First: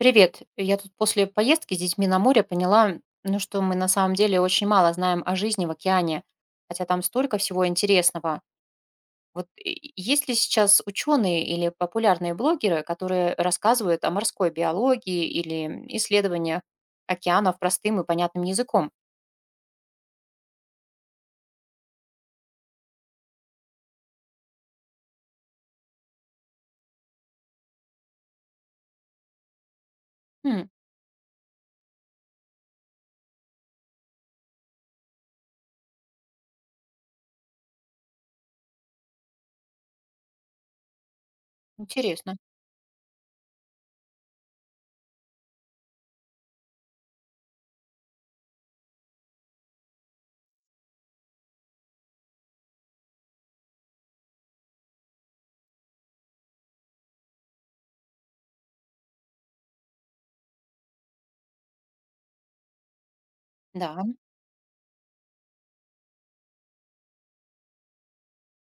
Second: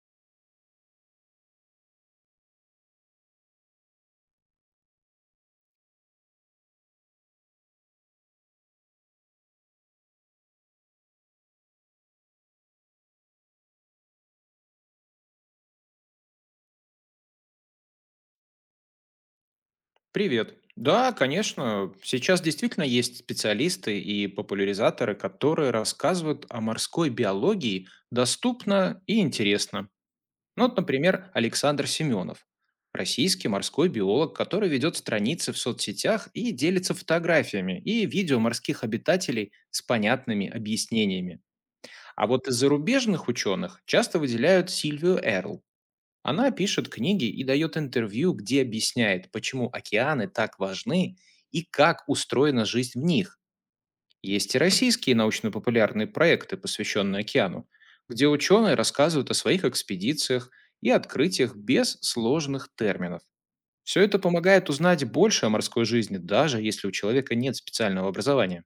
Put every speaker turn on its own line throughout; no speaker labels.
Привет. Я тут после поездки с детьми на море поняла, ну, что мы на самом деле очень мало знаем о жизни в океане, хотя там столько всего интересного. Есть ли сейчас ученые или популярные блогеры, которые рассказывают о морской биологии или исследованиях океанов простым и понятным языком?
Привет. Да, конечно, сейчас действительно есть специалисты и популяризаторы, которые рассказывают о морской биологии доступно и интересно.
Хм,
Ну, вот, например, Александр Семенов, российский морской биолог, который ведет страницы в соцсетях и делится фотографиями и видео морских обитателей с понятными объяснениями. А
интересно.
вот из зарубежных ученых часто выделяют Сильвию Эрл, она пишет книги и дает интервью, где объясняет, почему океаны так важны и как устроена жизнь в них. Есть и российские научно-популярные проекты, посвященные океану, где ученые рассказывают о своих экспедициях и открытиях без сложных терминов. Все
Да.
это помогает узнать больше о морской жизни, даже если у человека нет специального образования.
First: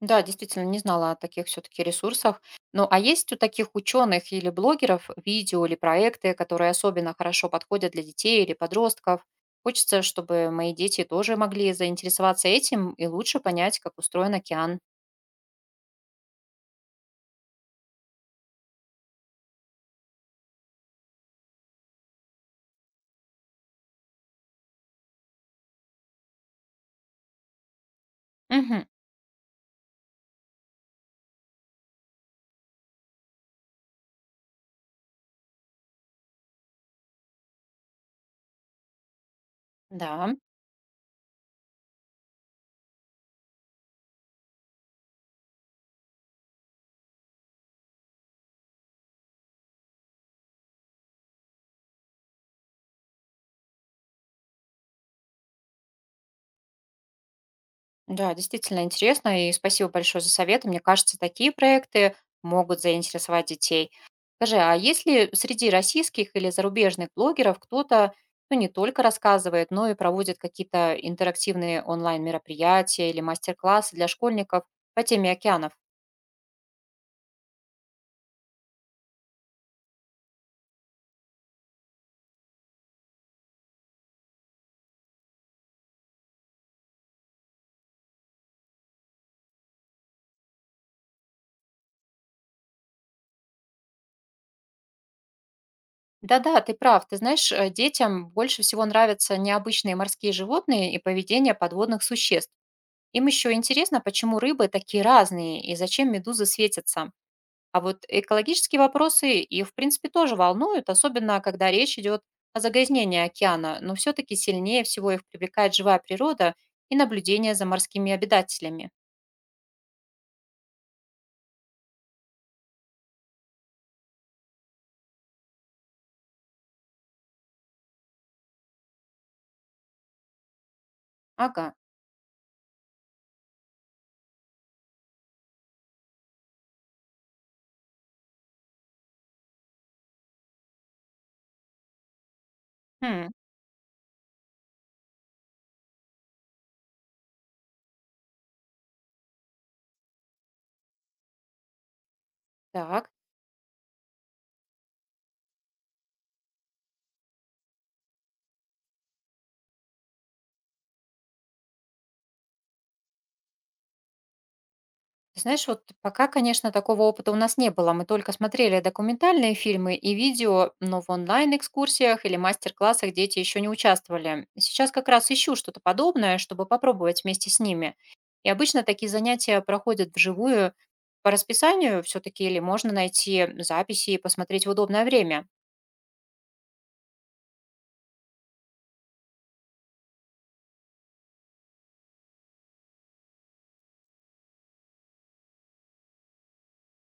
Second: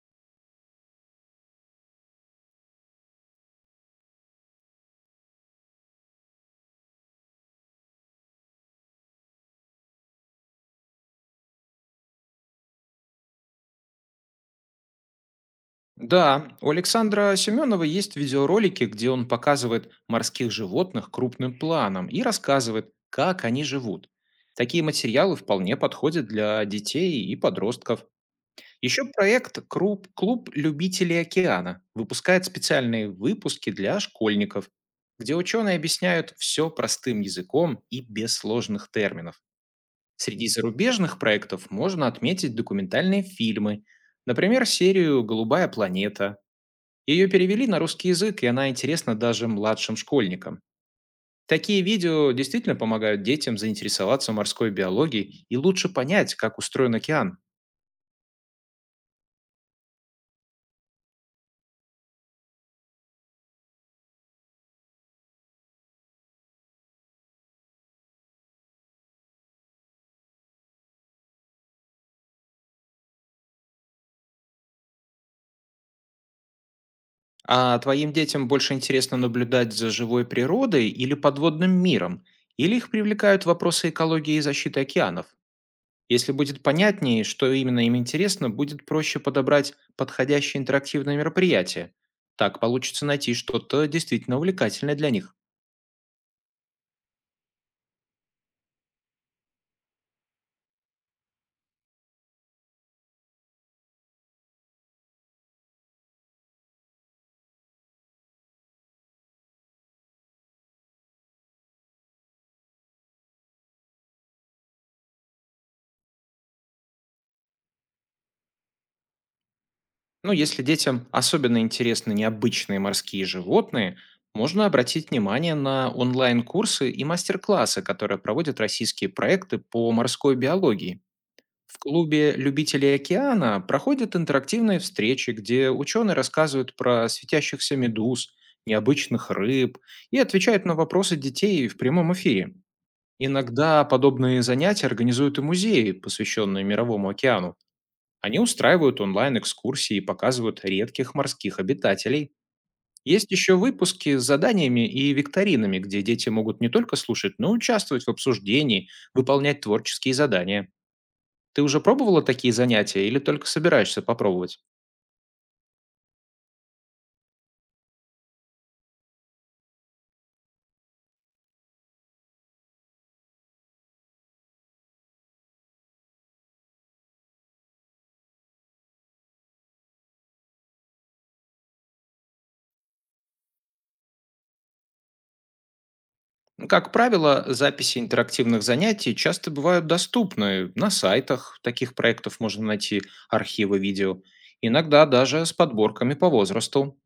Да, действительно, не знала о таких все-таки ресурсах. Ну, а есть у таких ученых или блогеров видео или проекты, которые особенно хорошо подходят для детей или подростков? Хочется, чтобы мои дети тоже могли заинтересоваться этим и лучше понять, как устроен океан.
Да, у Александра Семенова есть видеоролики, где он показывает морских животных крупным планом и рассказывает, как они живут. Такие материалы вполне подходят для детей и подростков.
Мгм.
Еще проект «Клуб любителей океана» выпускает специальные выпуски для школьников, где ученые объясняют все простым языком и без сложных терминов.
Да.
Среди зарубежных проектов можно отметить документальные фильмы, например, серию «Голубая планета», ее перевели на русский язык, и она интересна даже младшим школьникам. Такие видео действительно помогают детям заинтересоваться морской биологией и лучше понять, как устроен океан.
Да, действительно интересно, и спасибо большое за советы. Мне кажется, такие проекты могут заинтересовать детей. Скажи, а есть ли среди российских или зарубежных блогеров кто-то, ну, не только рассказывает, но и проводит какие-то интерактивные онлайн-мероприятия или мастер-классы для школьников по теме океанов?
А твоим детям больше интересно наблюдать за живой природой или подводным миром? Или их привлекают вопросы экологии и защиты океанов? Если будет понятнее, что именно им интересно, будет проще подобрать подходящее интерактивное мероприятие. Так получится найти что-то действительно увлекательное для них.
Да-да, ты прав. Ты знаешь, детям больше всего нравятся необычные морские животные и поведение подводных существ. Им еще интересно, почему рыбы такие разные и зачем медузы светятся. А вот экологические вопросы их, в принципе, тоже волнуют, особенно когда речь идет о загрязнении океана, но все-таки сильнее всего их привлекает живая природа и наблюдение за морскими обитателями.
Ну, если детям особенно интересны необычные морские животные, можно обратить внимание на онлайн-курсы и мастер-классы, которые проводят российские проекты по морской биологии.
Ага.
В клубе любителей океана проходят интерактивные встречи, где ученые рассказывают про светящихся медуз, необычных рыб и отвечают на вопросы детей в прямом эфире.
Хм,
Иногда подобные занятия организуют и музеи, посвященные Мировому океану. Они устраивают онлайн-экскурсии и показывают редких морских обитателей.
так.
Есть еще выпуски с заданиями и викторинами, где дети могут не только слушать, но и участвовать в обсуждении, выполнять творческие задания. Ты уже пробовала такие занятия или только собираешься попробовать?
Ты знаешь, вот пока, конечно, такого опыта у нас не было. Мы только смотрели документальные фильмы и видео, но в онлайн-экскурсиях или мастер-классах дети еще не участвовали. Сейчас как раз ищу что-то подобное, чтобы попробовать вместе с ними. И обычно такие занятия проходят вживую по расписанию все-таки, или можно найти записи и посмотреть в удобное время.
Как правило, записи интерактивных занятий часто бывают доступны на сайтах. Таких проектов можно найти архивы видео. Иногда даже с подборками по возрасту.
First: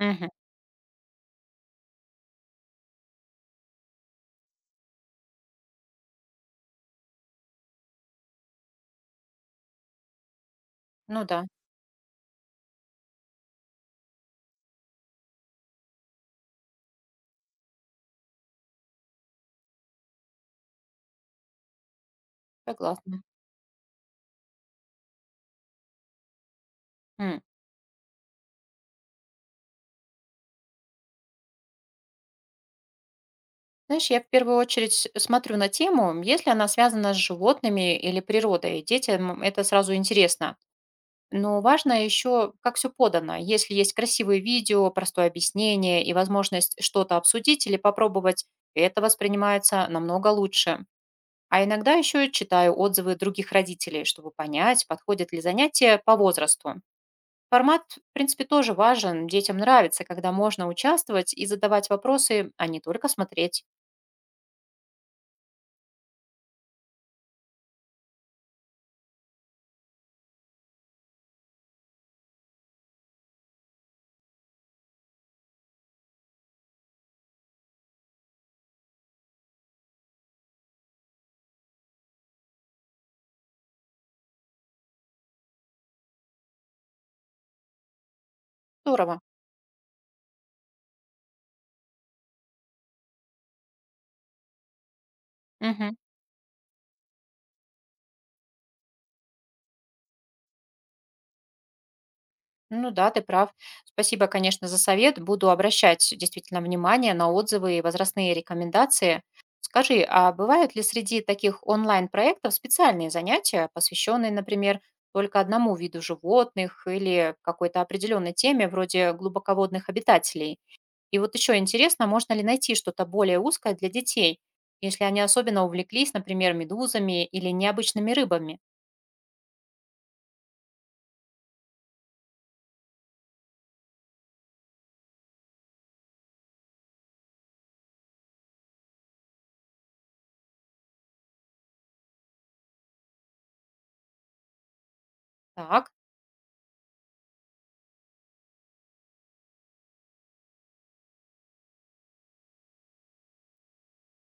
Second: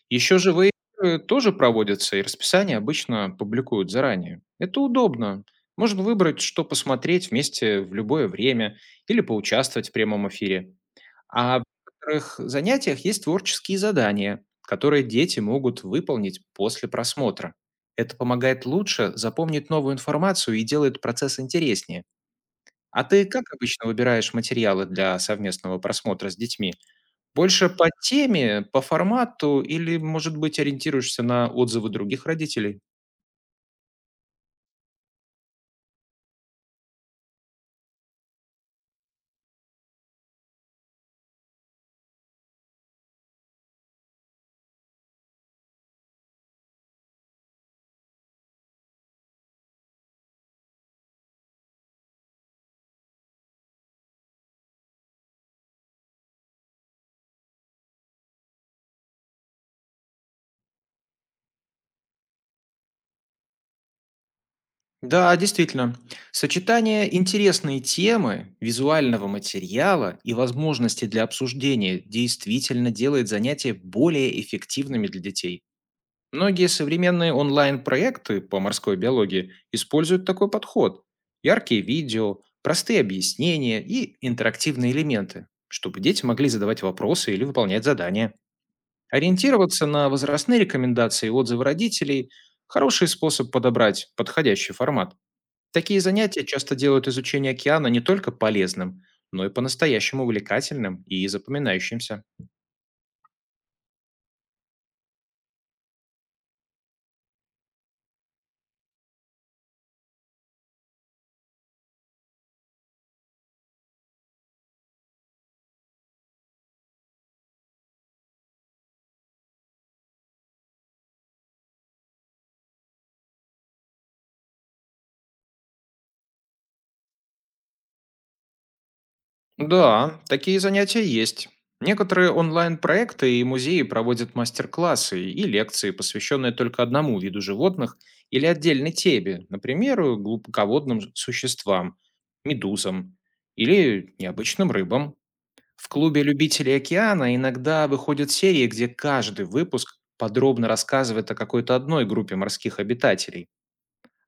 Мгм.
Еще живые игры тоже проводятся, и расписание обычно публикуют заранее. Это удобно. Можно выбрать, что посмотреть вместе в любое время или поучаствовать в прямом эфире.
Ну да,
А в некоторых занятиях есть творческие задания, которые дети могут выполнить после просмотра. Это помогает лучше запомнить новую информацию и делает процесс интереснее. А
согласна.
ты как обычно выбираешь материалы для совместного просмотра с детьми?
М.
Больше по теме, по формату или, может быть, ориентируешься на отзывы других родителей?
Знаешь, я в первую очередь смотрю на тему, если она связана с животными или природой. Детям это сразу интересно. Но важно еще, как все подано. Если есть красивые видео, простое объяснение и возможность что-то обсудить или попробовать, это воспринимается намного лучше. А иногда еще читаю отзывы других родителей, чтобы понять, подходят ли занятия по возрасту. Формат, в принципе, тоже важен. Детям нравится, когда можно участвовать и задавать вопросы, а не только смотреть.
Да, действительно. Сочетание интересной темы, визуального материала и возможности для обсуждения действительно делает занятия более эффективными для детей. Многие современные онлайн-проекты по морской биологии используют такой подход. Яркие видео, простые объяснения и интерактивные элементы, чтобы дети могли задавать вопросы или выполнять задания.
Здорово.
Ориентироваться на возрастные рекомендации и отзывы родителей – хороший способ подобрать подходящий формат.
Мгм.
Такие занятия часто делают изучение океана не только полезным, но и по-настоящему увлекательным и запоминающимся.
Ну да, ты прав. Спасибо, конечно, за совет. Буду обращать действительно внимание на отзывы и возрастные рекомендации. Скажи, а бывают ли среди таких онлайн-проектов специальные занятия, посвященные, например, только одному виду животных или какой-то определенной теме, вроде глубоководных обитателей? И вот еще интересно, можно ли найти что-то более узкое для детей, если они особенно увлеклись, например, медузами или необычными рыбами?
Да, такие занятия есть. Некоторые онлайн-проекты и музеи проводят мастер-классы и лекции, посвященные только одному виду животных или отдельной теме, например, глубоководным существам, медузам или необычным рыбам.
Так.
В клубе любителей океана иногда выходят серии, где каждый выпуск подробно рассказывает о какой-то одной группе морских обитателей.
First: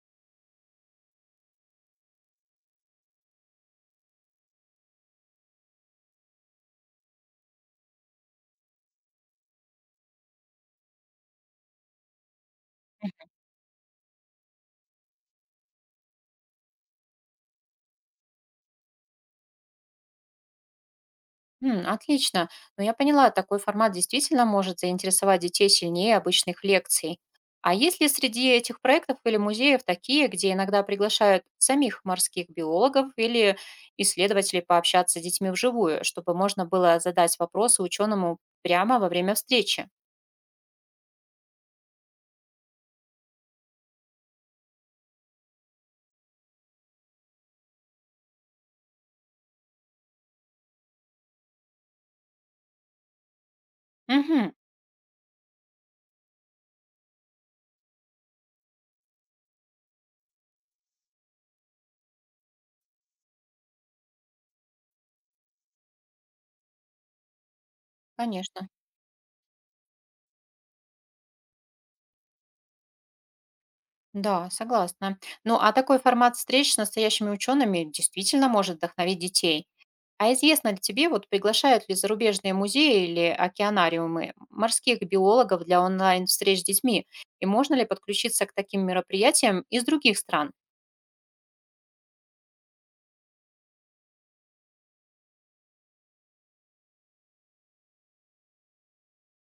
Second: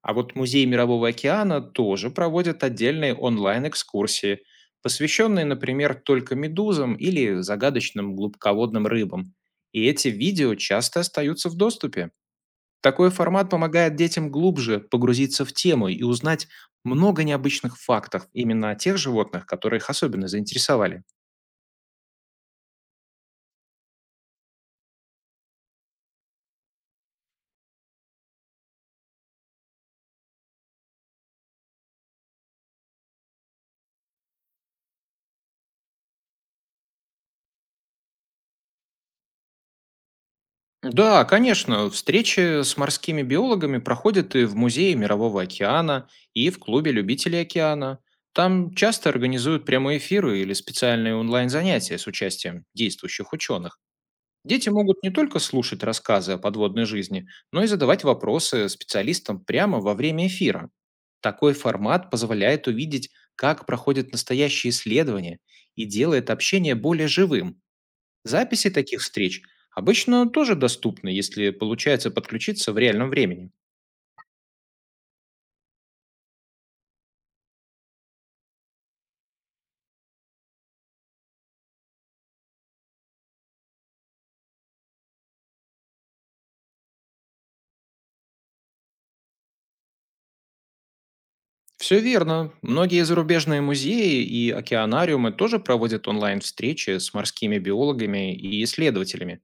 А вот Музей Мирового океана тоже проводит отдельные онлайн-экскурсии, посвященные, например, только медузам или загадочным глубоководным рыбам. И эти видео часто остаются в доступе. Такой формат помогает детям глубже погрузиться в тему и узнать много необычных фактов именно о тех животных, которые их особенно заинтересовали.
М, отлично. Но я поняла, такой формат действительно может заинтересовать детей сильнее обычных лекций. А есть ли среди этих проектов или музеев такие, где иногда приглашают самих морских биологов или исследователей пообщаться с детьми вживую, чтобы можно было задать вопросы ученому прямо во время встречи?
Да, конечно, встречи с морскими биологами проходят и в Музее Мирового океана, и в Клубе любителей океана. Там часто организуют прямые эфиры или специальные онлайн-занятия с участием действующих ученых.
Угу,
Дети могут не только слушать рассказы о подводной жизни, но и задавать вопросы специалистам прямо во время эфира. Такой формат позволяет увидеть, как проходят настоящие исследования и делает общение более живым.
конечно.
Записи таких встреч обычно тоже доступны, если получается подключиться в реальном времени.
Да, согласна. Ну, а такой формат встреч с настоящими учеными действительно может вдохновить детей. А известно ли тебе, вот приглашают ли зарубежные музеи или океанариумы морских биологов для онлайн-встреч с детьми? И можно ли подключиться к таким мероприятиям из других стран?
Все верно. Многие зарубежные музеи и океанариумы тоже проводят онлайн-встречи с морскими биологами и исследователями.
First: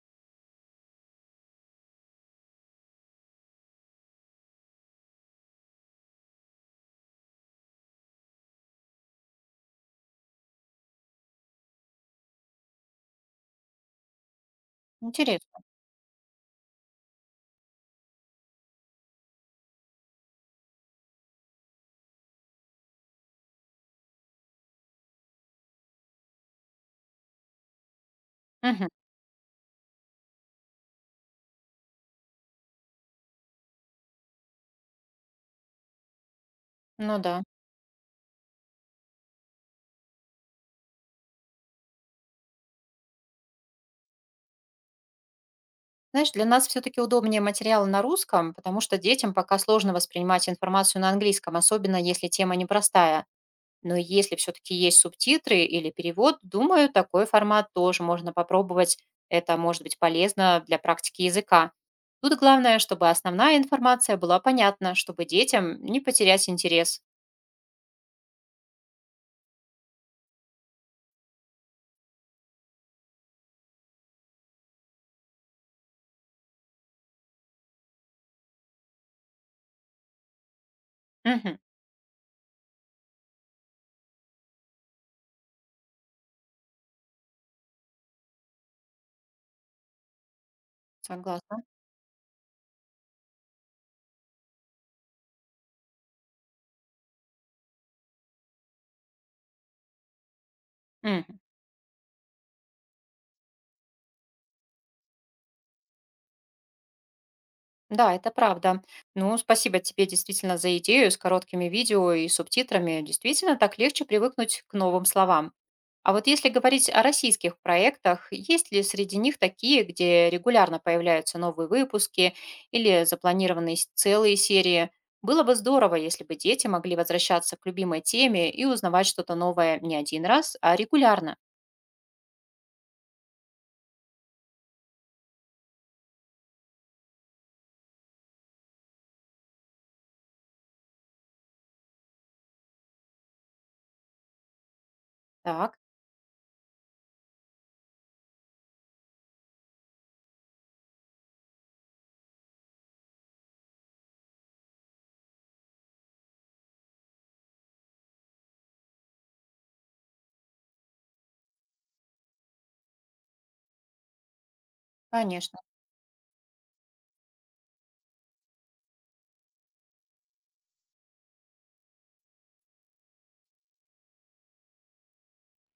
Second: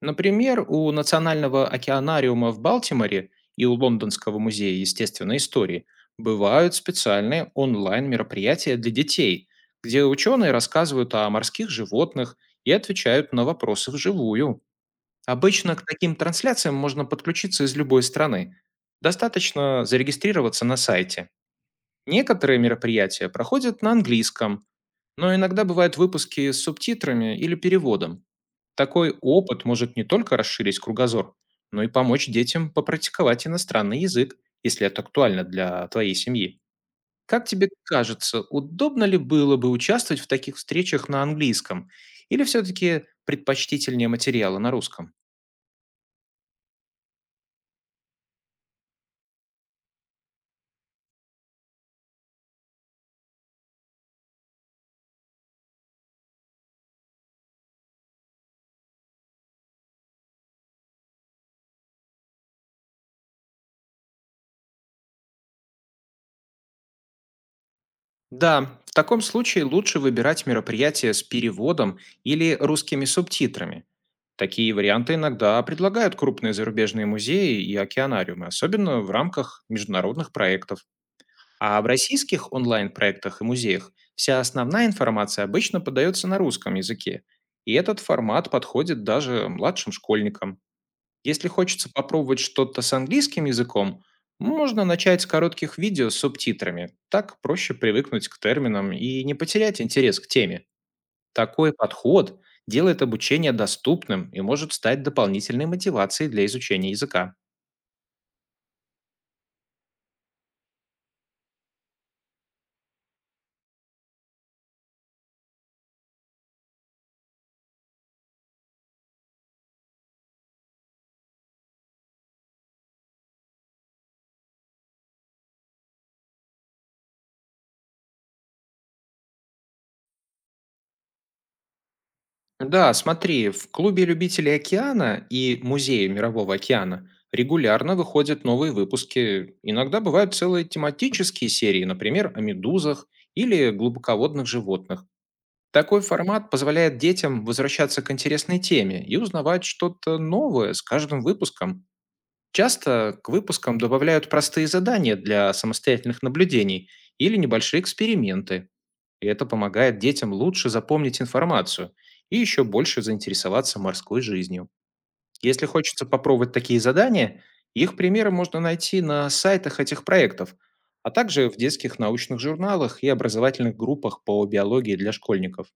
Например, у Национального океанариума в Балтиморе и у Лондонского музея естественной истории бывают специальные онлайн-мероприятия для детей, где ученые рассказывают о морских животных и отвечают на вопросы вживую.
Интересно.
Обычно к таким трансляциям можно подключиться из любой страны. Достаточно зарегистрироваться на сайте. Некоторые мероприятия проходят на английском, но иногда бывают выпуски с субтитрами или переводом.
Мгм.
Такой опыт может не только расширить кругозор, но и помочь детям попрактиковать иностранный язык, если это актуально для твоей семьи.
Ну да.
Как тебе кажется, удобно ли было бы участвовать в таких встречах на английском? Или все-таки предпочтительнее материалы на русском?
Знаешь, для нас все-таки удобнее материалы на русском, потому что детям пока сложно воспринимать информацию на английском, особенно если тема непростая. Но если все-таки есть субтитры или перевод, думаю, такой формат тоже можно попробовать. Это может быть полезно для практики языка. Тут главное, чтобы основная информация была понятна, чтобы детям не потерять интерес.
Да, в таком случае лучше выбирать мероприятия с переводом или русскими субтитрами. Такие варианты иногда предлагают крупные зарубежные музеи и океанариумы, особенно в рамках международных проектов.
Мгм,
А в российских онлайн-проектах и музеях вся основная информация обычно подается на русском языке, и этот формат подходит даже младшим школьникам. Если
согласна.
хочется попробовать что-то с английским языком, можно начать с коротких видео с субтитрами. Так проще привыкнуть к терминам и не потерять интерес к теме.
Мгм.
Такой подход делает обучение доступным и может стать дополнительной мотивацией для изучения языка.
Да, это правда. Ну, спасибо тебе действительно за идею с короткими видео и субтитрами. Действительно, так легче привыкнуть к новым словам. А вот если говорить о российских проектах, есть ли среди них такие, где регулярно появляются новые выпуски или запланированные целые серии? Было бы здорово, если бы дети могли возвращаться к любимой теме и узнавать что-то новое не один раз, а регулярно.
Да, смотри, в клубе любителей океана и музее Мирового океана регулярно выходят новые выпуски. Иногда бывают целые тематические серии, например, о медузах или глубоководных животных.
Так,
Такой формат позволяет детям возвращаться к интересной теме и узнавать что-то новое с каждым выпуском. Часто к выпускам добавляют простые задания для самостоятельных наблюдений или небольшие эксперименты. И это помогает детям лучше запомнить информацию и еще больше заинтересоваться морской жизнью.
конечно.
Если хочется попробовать такие задания, их примеры можно найти на сайтах этих проектов, а также в детских научных журналах и образовательных группах по биологии для школьников.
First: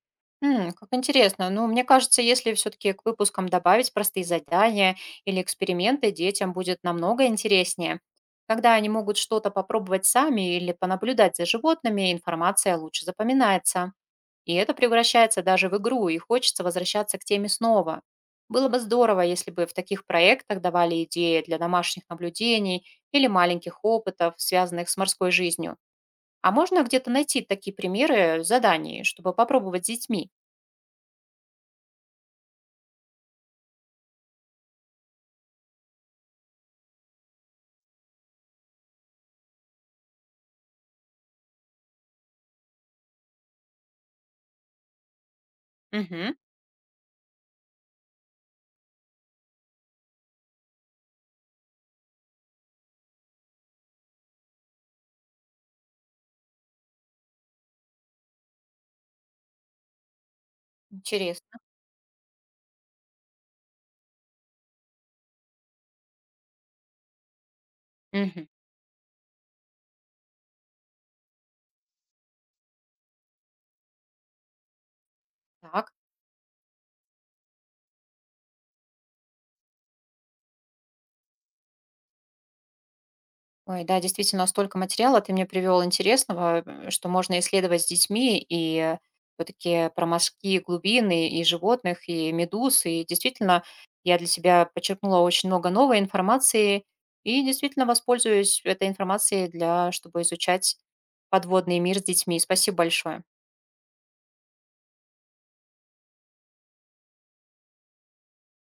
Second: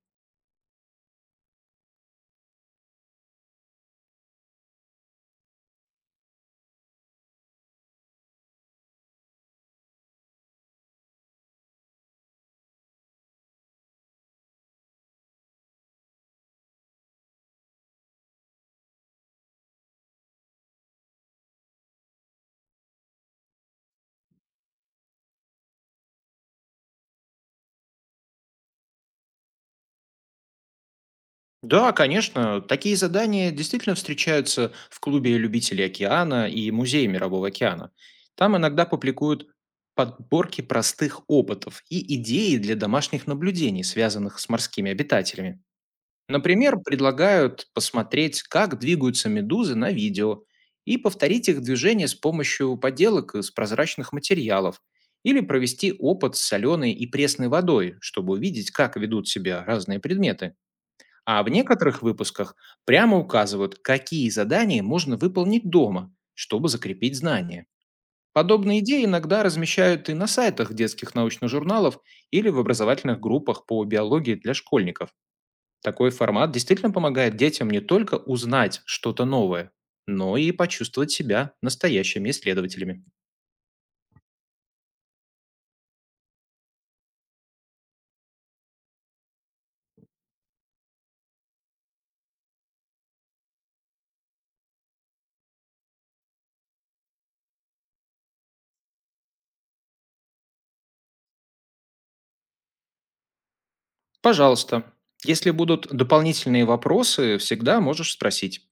М, как интересно. Ну, мне кажется, если все-таки к выпускам добавить простые задания или эксперименты, детям будет намного интереснее. Когда они могут что-то попробовать сами или понаблюдать за животными, информация лучше запоминается. И это превращается даже в игру, и хочется возвращаться к теме снова. Было бы здорово, если бы в таких проектах давали идеи для домашних наблюдений или маленьких опытов, связанных с морской жизнью. А можно где-то найти такие примеры заданий, чтобы попробовать с детьми?
Да, конечно. Такие задания действительно встречаются в клубе любителей океана и музее Мирового океана. Там иногда публикуют подборки простых опытов и идеи для домашних наблюдений, связанных с морскими обитателями.
Мгм.
Например, предлагают посмотреть, как двигаются медузы на видео и повторить их движение с помощью поделок из прозрачных материалов или провести опыт с соленой и пресной водой, чтобы увидеть, как ведут себя разные предметы. А в
Интересно.
некоторых выпусках прямо указывают, какие задания можно выполнить дома, чтобы закрепить знания.
Мгм.
Подобные идеи иногда размещают и на сайтах детских научных журналов или в образовательных группах по биологии для школьников.
Так.
Такой формат действительно помогает детям не только узнать что-то новое, но и почувствовать себя настоящими исследователями.
Ой, да, действительно, столько материала ты мне привел интересного, что можно исследовать с детьми, и все-таки про морские глубины, и животных, и медуз. И действительно, я для себя почерпнула очень много новой информации, и действительно воспользуюсь этой информацией для, чтобы изучать подводный мир с детьми. Спасибо большое.
Пожалуйста, если будут дополнительные вопросы, всегда можешь спросить.